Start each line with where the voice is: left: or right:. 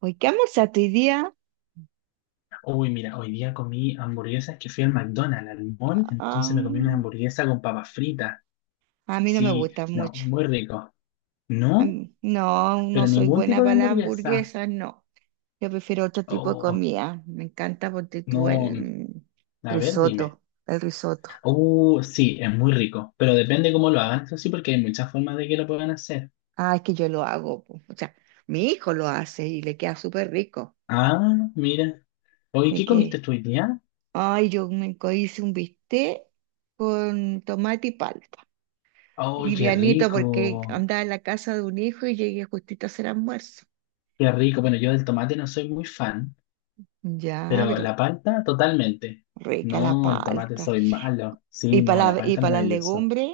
right: ¿Hoy qué almorzaste hoy día?
left: Uy, mira, hoy día comí hamburguesas que fui al McDonald's, al mall, entonces me comí una
right: Ah,
left: hamburguesa con papas fritas.
right: a mí no me
left: Sí,
right: gusta
left: no,
right: mucho.
left: muy rico.
right: A
left: No,
right: mí, no, no
left: pero
right: soy
left: ningún
right: buena
left: tipo de
right: para las
left: hamburguesa.
right: hamburguesas, no. Yo prefiero otro tipo de
left: Oh,
right: comida. Me encanta porque tú
left: no,
right: el mm,
left: a ver, dime.
right: risotto, el risotto.
left: Sí, es muy rico, pero depende cómo lo hagan, eso sí, porque hay muchas formas de que lo puedan hacer.
right: Ah, es que yo lo hago, po. O sea, mi hijo lo hace y le queda súper rico.
left: Ah, mira. Oye,
right: Y
left: ¿qué comiste
right: que,
left: tú hoy día?
right: ay, hice un bistec con tomate y palta.
left: Oh, qué
right: Livianito porque
left: rico,
right: andaba en la casa de un hijo y llegué justito a hacer almuerzo.
left: qué rico. Bueno, yo del tomate no soy muy fan.
right: Ya,
left: Pero
right: pero
left: la palta, totalmente.
right: rica la
left: No, el tomate
right: palta.
left: soy malo.
right: Y
left: Sí, no,
right: para
left: la
right: y
left: palta
right: para las
left: maravillosa.
right: legumbres,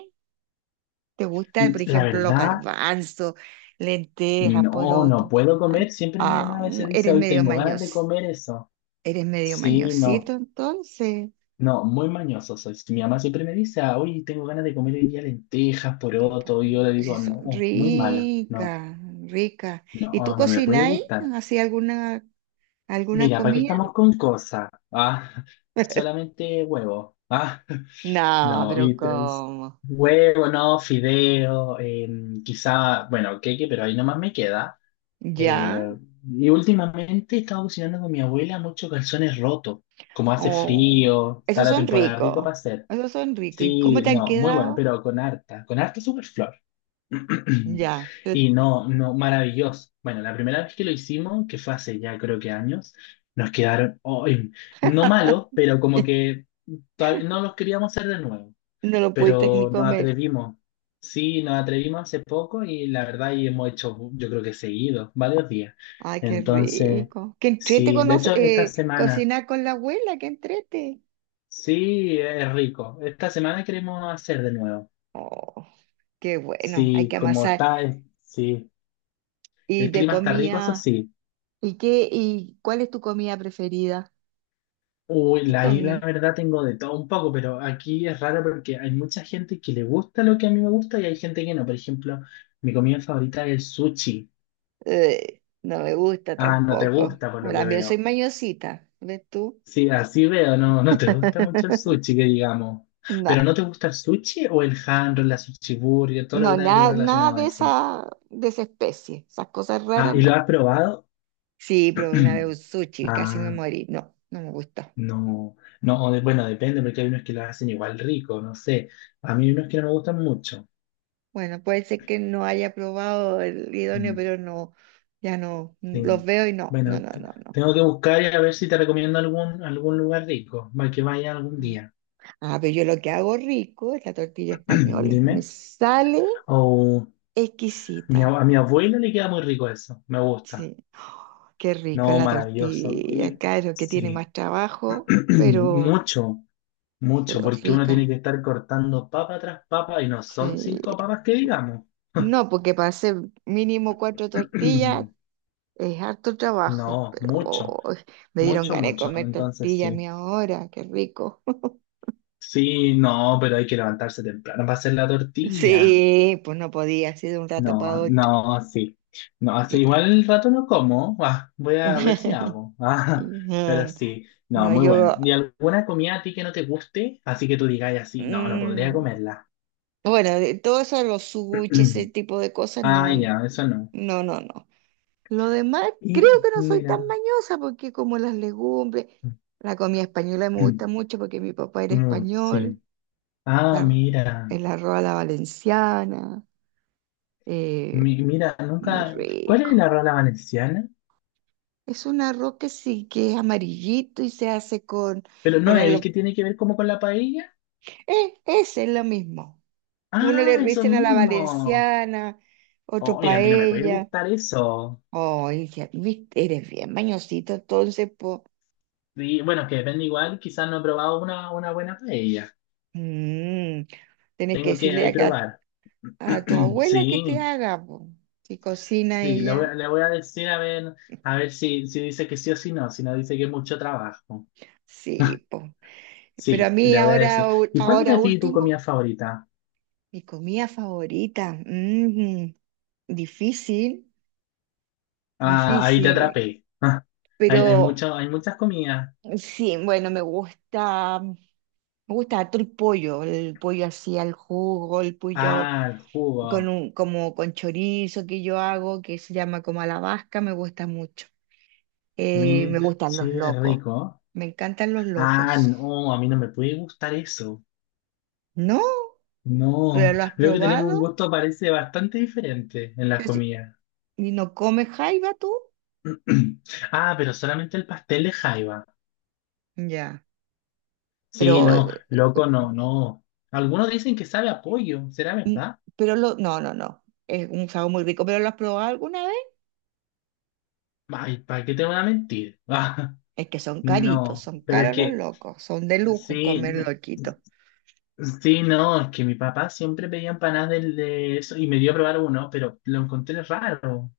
right: ¿te gusta,
left: Mm,
right: por
left: La
right: ejemplo, los
left: verdad,
right: garbanzos, lentejas,
left: no, no
right: poroto?
left: puedo
right: Ah,
left: comer. Siempre mi
right: ah,
left: mamá a
right: mm,
left: veces dice,
right: eres
left: hoy
right: medio
left: tengo ganas de
right: mañoso.
left: comer eso.
right: Eres medio
left: Sí,
right: mañosito,
left: no.
right: entonces.
left: No, muy mañoso soy. Si mi mamá siempre me dice, "Ah, hoy tengo ganas de comer hoy día lentejas,
right: Po-
left: poroto". Y yo le
right: Sí,
left: digo,
right: son
left: no, muy malo. No,
right: ricas, ricas. ¿Y tú
left: no, no me puede
right: cocináis?
left: gustar.
right: ¿Hacías alguna
left: Mira, ¿para qué
right: comida?
left: estamos con cosas? Ah, solamente huevo. Ah.
right: No,
left: No,
right: pero
left: y es
right: ¿cómo?
left: huevo, no, fideo, quizá, bueno, queque, pero ahí nomás me queda. Eh,
right: ¿Ya?
left: y últimamente he estado cocinando con mi abuela muchos calzones rotos. Como hace
right: Oh,
left: frío, está
right: esos
left: la
right: son
left: temporada rico
right: ricos.
left: para hacer.
right: Esos son ricos. ¿Y cómo
left: Sí,
right: te han
left: no, muy bueno,
right: quedado?
left: pero con harta superflor.
right: Ya. Pero
left: Y no, no, maravilloso. Bueno, la primera vez que lo hicimos, que fue hace ya creo que años, nos quedaron, ay, no malos, pero como que todavía no los queríamos hacer de nuevo,
right: no lo pudiste ni
left: pero nos
right: comer.
left: atrevimos. Sí, nos atrevimos hace poco y la verdad y hemos hecho, yo creo que seguido, varios días.
right: Ay, qué
left: Entonces,
right: rico, qué entrete
left: sí,
right: con
left: de hecho esta semana,
right: cocinar con la abuela, qué entrete.
left: sí, es rico. Esta semana queremos hacer de nuevo.
right: Oh, qué bueno, hay
left: Sí,
right: que
left: como
right: amasar.
left: está, sí,
right: Y
left: el
right: de
left: clima está rico, eso
right: comida,
left: sí.
right: ¿y cuál es tu comida preferida?
left: Uy,
right: ¿Qué
left: la ahí la
right: comí?
left: verdad tengo de todo un poco, pero aquí es raro porque hay mucha gente que le gusta lo que a mí me gusta y hay gente que no. Por ejemplo, mi comida favorita es el sushi.
right: No me gusta
left: Ah, no te
right: tampoco.
left: gusta por lo que
right: También soy
left: veo.
right: mañosita, ¿ves tú?
left: Sí, así veo, no, no te gusta mucho el sushi, que digamos. Pero
right: No,
left: ¿no te gusta el sushi o el hand roll, la sushi burger, todo lo
right: no,
left: que tenga que ver
right: nada, nada
left: relacionado a
right: de
left: eso?
right: esa, de esa especie. Esas cosas
left: Ah,
right: raras,
left: ¿y
right: no.
left: lo has probado?
right: Sí, probé una vez un sushi, casi me
left: Ah,
right: morí. No, no me gustó.
left: no, no, bueno, depende, porque hay unos que lo hacen igual rico, no sé. A mí hay unos que no me gustan mucho.
right: Bueno, puede ser que no haya probado el idóneo,
left: Mm,
right: pero no, ya no, los
left: sí.
right: veo y no, no,
left: Bueno,
right: no, no, no.
left: tengo que buscar y a ver si te recomiendo algún lugar rico, para que vaya algún
right: Mm.
left: día.
right: Ah, pero yo lo que hago rico es la tortilla española. Me
left: Dime.
right: sale
left: O
right: exquisita.
left: a mi abuela le queda muy rico eso. Me gusta.
right: Sí. Oh, qué rico
left: No,
right: la
left: maravilloso.
right: tortilla, claro, que tiene
left: Sí.
right: más trabajo,
left: Mucho, mucho,
right: pero
left: porque uno tiene
right: rica.
left: que estar cortando papa tras papa y no son cinco
right: Sí.
left: papas que digamos.
right: No, porque para hacer mínimo cuatro tortillas es harto trabajo,
left: No,
right: pero
left: mucho,
right: oh, me dieron
left: mucho,
right: ganas de
left: mucho.
right: comer
left: Entonces
right: tortilla a
left: sí.
right: mí ahora, qué rico.
left: Sí, no, pero hay que levantarse temprano para hacer la tortilla.
right: Sí, pues no podía, así de un rato para
left: No,
right: otro.
left: no, sí. No, hace
right: Y-
left: igual el rato no como. Ah, voy a ver si hago. Ah, pero
right: No,
left: sí, no,
right: no,
left: muy bueno.
right: yo,
left: ¿Y alguna comida a ti que no te guste? Así que tú digas así, no, no podría
right: mm,
left: comerla.
right: bueno, de todo eso de los sushi, ese tipo de cosas,
left: Ah,
right: no,
left: ya, eso no.
right: no, no, no. Lo demás, creo
left: Y
right: que no soy tan
left: mira.
right: mañosa porque como las legumbres, la comida española me gusta mucho porque mi papá era
left: Mm, sí.
right: español,
left: Ah,
right: la-
left: mira.
right: el arroz a la valenciana, eh,
left: Mira,
right: muy
left: nunca. ¿Cuál es
right: rico.
left: la rola valenciana?
right: Es un arroz que sí, que es amarillito y se hace con...
left: Pero no, el
right: Bueno,
left: que tiene que ver como con la paella.
right: eh, ese es lo mismo. Que uno le
left: Ah, eso
right: dicen a la
left: mismo.
right: valenciana, otro
left: Oye, a mí no me puede
right: paella.
left: gustar eso.
right: Oh, viste, eres bien mañosito, entonces, po.
left: Sí, bueno, que depende igual, quizás no he probado una buena paella.
right: Mm, tienes que
left: Tengo que
right: decirle
left: ahí
right: acá
left: probar.
right: a tu abuela que te
left: Sí,
right: haga, po. Si cocina
left: sí, le voy,
right: ella.
left: le voy a decir a ver si, si dice que sí o si no, si no dice que es mucho trabajo.
right: Sí, po. Pero a
left: Sí,
right: mí
left: le voy a decir.
right: ahora,
left: ¿Y cuál es
right: ahora
left: a ti tu
right: último,
left: comida favorita?
right: mi comida favorita, mm, difícil,
left: Ah, ahí te
right: difícil.
left: atrapé. Ah,
right: Pero
left: hay muchas comidas.
right: sí, bueno, me gusta. Me gusta harto el pollo así al jugo, el pollo
left: Ah, el jugo.
right: con un, como con chorizo que yo hago, que se llama como a la vasca, me gusta mucho. Me gustan los
left: Sí, es
right: locos,
left: rico.
right: me encantan los
left: Ah,
right: locos.
left: no, a mí no me puede gustar eso.
right: ¿No? ¿Pero
left: No,
right: lo has
left: veo que tenemos un
right: probado?
left: gusto, parece bastante diferente en las
right: Pero si-
left: comidas.
right: ¿Y no comes jaiba tú?
left: Ah, pero solamente el pastel de jaiba.
right: Ya,
left: Sí,
right: pero,
left: no, loco, no, no. Algunos dicen que sabe a pollo, ¿será
right: mm,
left: verdad?
right: pero lo, no, no, no, es un sabor muy rico, ¿pero lo has probado alguna vez?
left: Ay, ¿para qué te van a mentir? Ah,
right: Es que son caritos,
left: no,
right: son
left: pero es
right: caros los
left: que,
right: locos, son de lujo
left: sí,
right: comer
left: no,
right: loquitos.
left: sí, no, es que mi papá siempre pedía empanadas de eso y me dio a probar uno, pero lo encontré raro.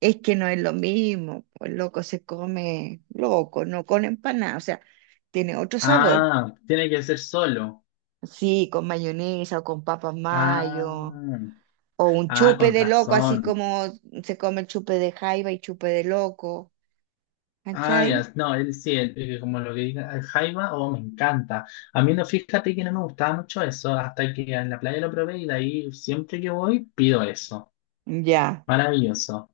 right: Es que no es lo mismo, pues loco se come loco, no con empanada, o sea, tiene otro sabor.
left: Ah, tiene que ser solo.
right: Sí, con mayonesa o con papas
left: Ah,
right: mayo, o un
left: ah,
right: chupe
left: con
right: de loco, así
left: razón.
right: como se come el chupe de jaiba y chupe de loco,
left: Ah, ya,
right: ¿cachai?
left: no, él sí, él, como lo que diga el jaiba, oh, me encanta. A mí no, fíjate que no me gustaba mucho eso, hasta que en la playa lo probé y de ahí siempre que voy pido eso.
right: Ya.
left: Maravilloso.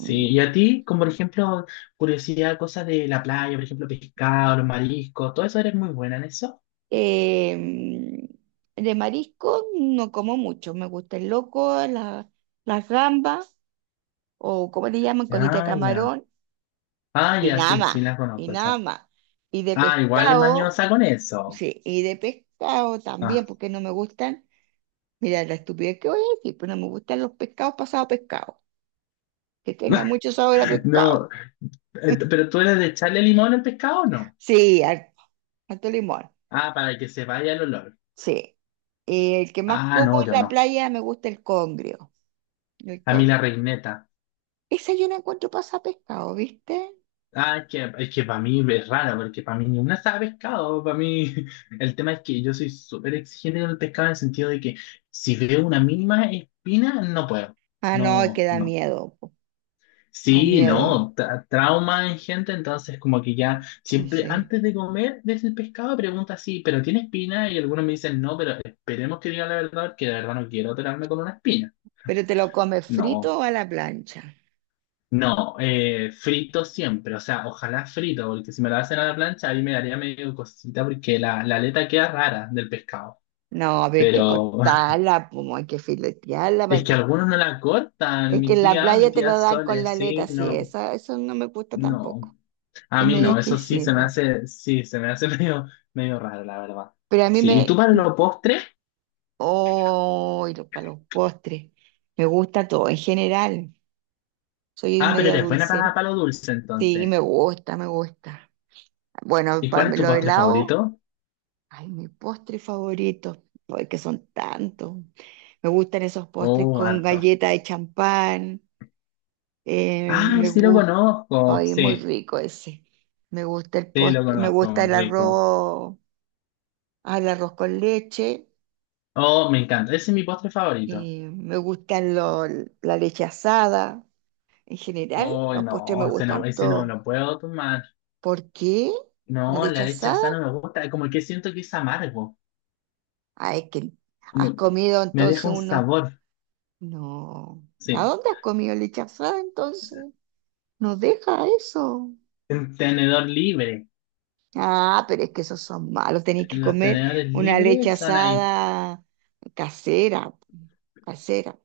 right: Mm,
left: y a ti, como por ejemplo, curiosidad, cosas de la playa, por ejemplo, pescado, los mariscos, todo eso eres muy buena en eso.
right: em, de marisco no como mucho, me gusta el loco, las gambas, o como le llaman, colita de
left: Ah, ya.
right: camarón,
left: Ah,
right: y
left: ya,
right: nada
left: sí, sí,
right: más,
left: la
right: y
left: conozco
right: nada
left: esa.
right: más. Y de
left: Ah, igual
right: pescado,
left: mañosa con eso.
right: sí, y de pescado también,
left: Ah.
right: porque no me gustan. Mira, la estupidez que voy a decir, pues no me gustan los pescados pasados a pescado que tengan mucho sabor a
left: No,
right: pescado.
left: pero tú eres de echarle limón al pescado o no?
right: Sí, harto, harto limón.
left: Ah, para que se vaya el olor.
right: Sí. El que más
left: Ah,
right: como
left: no, yo
right: en la
left: no.
right: playa me gusta el congrio. El
left: A mí
right: congrio.
left: la reineta.
right: Esa yo la encuentro pasada a pescado, ¿viste?
left: Ah, es que para mí es rara, porque para mí ni una sabe pescado. Para mí, el tema es que yo soy súper exigente con el pescado en el sentido de que si veo una mínima espina, no puedo.
right: Ah, no, es que
left: No,
right: da
left: no.
right: miedo, po. Da
left: Sí,
right: miedo.
left: no. Trauma en gente, entonces, como que ya
right: Sí,
left: siempre
right: sí.
left: antes de comer desde el pescado pregunta así, ¿pero tiene espina? Y algunos me dicen no, pero esperemos que diga la verdad, que de verdad no quiero operarme con una espina.
right: Pero te lo comes frito
left: No.
right: o a la plancha.
left: No, frito siempre, o sea, ojalá frito, porque si me la hacen a la plancha, ahí me daría medio cosita porque la aleta queda rara del pescado.
right: No, a ver, hay que
left: Pero
right: cortarla, como hay que filetearla.
left: es que algunos no la cortan,
right: Es que
left: mi
right: en la
left: tía, mi
right: playa te
left: tía
right: lo dan con
left: Sole,
right: la
left: sí,
right: aleta, sí,
left: no,
right: eso no me gusta
left: no.
right: tampoco.
left: A
right: Es
left: mí
right: medio
left: no, eso sí se me
right: exquisita.
left: hace, sí, se me hace medio, medio raro, la verdad.
right: Pero a mí
left: Sí, ¿y tú
right: me...
left: para los postres?
right: Oh, y los, para los postres. Me gusta todo, en general. Soy
left: Ah, pero
right: media
left: eres buena
right: dulcera.
left: para lo dulce
right: Sí,
left: entonces.
right: me gusta, me gusta. Bueno,
left: ¿Y
right: para
left: cuál es tu
right: lo
left: postre
right: helado,
left: favorito?
right: ay, mi postre favorito, porque son tantos. Me gustan esos postres
left: Oh,
right: con
left: harto.
right: galleta de champán,
left: Ay,
right: me
left: sí lo
right: gusta,
left: conozco,
right: ay, es muy
left: sí,
right: rico ese. Me gusta el
left: sí lo
right: postre, me gusta
left: conozco,
right: el
left: rico.
right: arroz al arroz con leche,
left: Oh, me encanta. Ese es mi postre favorito.
right: me gustan la leche asada. En general,
left: Oh,
right: los postres me
left: no, ese no,
right: gustan
left: ese no
right: todos.
left: lo puedo tomar.
right: ¿Por qué? ¿La
left: No,
right: leche
left: la leche
right: asada?
left: asada no me gusta. Como que siento que es amargo.
right: Ah, es que has
left: Como que
right: comido
left: me
right: entonces
left: deja un
right: uno.
left: sabor.
right: No. ¿A
left: Sí.
right: dónde has comido leche asada entonces? Nos deja eso.
left: Un tenedor libre.
right: Ah, pero es que esos son malos. Tenéis que
left: Los
right: comer
left: tenedores
right: una leche
left: libres están ahí.
right: asada casera. Casera,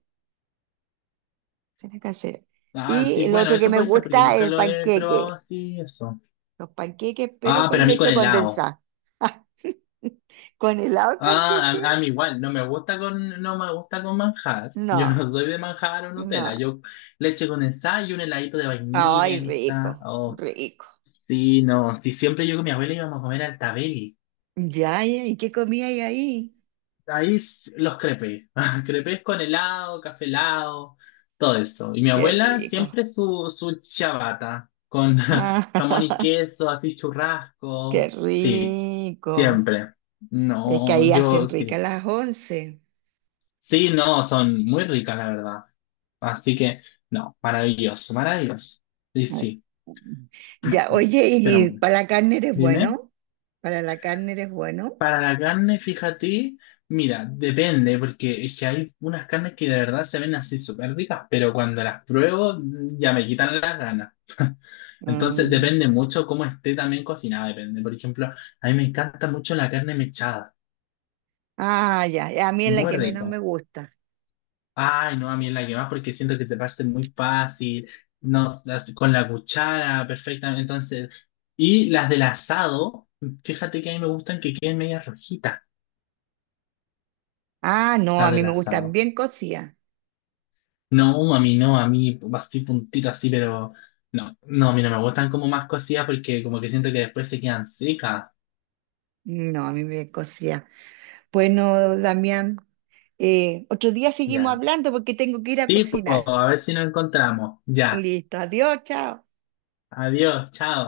right: casera, casera.
left: Ah,
right: Y
left: sí,
right: el
left: bueno,
right: otro que
left: eso
right: me
left: puede ser porque
right: gusta es
left: nunca
right: el
left: lo he probado
right: panqueque.
left: así, eso.
right: Los panqueques, pero
left: Ah, pero
right: con
left: a mí con
right: leche
left: helado.
right: condensada. ¿Con helado el
left: Ah,
right: panqueque?
left: a mí igual. No me gusta con, no me gusta con manjar. Yo
right: No,
left: no soy de manjar o
right: no.
left: Nutella. Yo leche condensada y un heladito de vainilla,
right: Ay,
left: quizá.
right: rico,
left: Oh,
right: rico.
left: sí, no, sí, siempre yo con mi abuela íbamos a comer al Tabeli.
right: Ya, ya, ¿y qué comía hay ahí?
left: Ahí los crepes, crepes con helado, café helado, todo eso. Y mi
right: Qué
left: abuela
right: rico.
left: siempre su, ciabatta con jamón y
right: Ah,
left: queso, así
right: qué
left: churrasco. Sí,
right: rico.
left: siempre.
right: Es que ahí
left: No,
right: hacen
left: yo
right: ricas
left: sí.
right: las once.
left: Sí, no, son muy ricas, la verdad. Así que, no, maravilloso, maravilloso. Y
right: Mm.
left: sí,
right: Ya,
left: no,
right: oye,
left: pero
right: ¿y
left: bueno,
right: para la carne eres
left: dime.
right: bueno? ¿Para la carne eres bueno?
left: Para la carne, fíjate, mira, depende, porque es que hay unas carnes que de verdad se ven así súper ricas, pero cuando las pruebo ya me quitan las ganas. Entonces
right: Mm.
left: depende mucho cómo esté también cocinada, depende. Por ejemplo, a mí me encanta mucho la carne mechada,
right: Ah, ya, ya, a mí es la
left: muy
right: que menos me
left: rico.
right: gusta.
left: Ay, no, a mí es la que más porque siento que se parte muy fácil, no, con la cuchara, perfectamente. Entonces, y las del asado, fíjate que a mí me gustan que queden medias rojitas,
right: Ah, no, a
left: las
right: mí
left: del
right: me gustan
left: asado.
right: bien cocidas.
left: No, a mí no, a mí así puntito así, pero no, no, a mí no me gustan como más cocidas porque como que siento que después se quedan secas.
right: No, a mí me cosía. Bueno, Damián, otro día seguimos
left: Ya.
right: hablando porque tengo que ir a
left: Sí, pues,
right: cocinar.
left: a ver si nos encontramos. Ya.
right: Listo, adiós, chao.
left: Adiós, chao.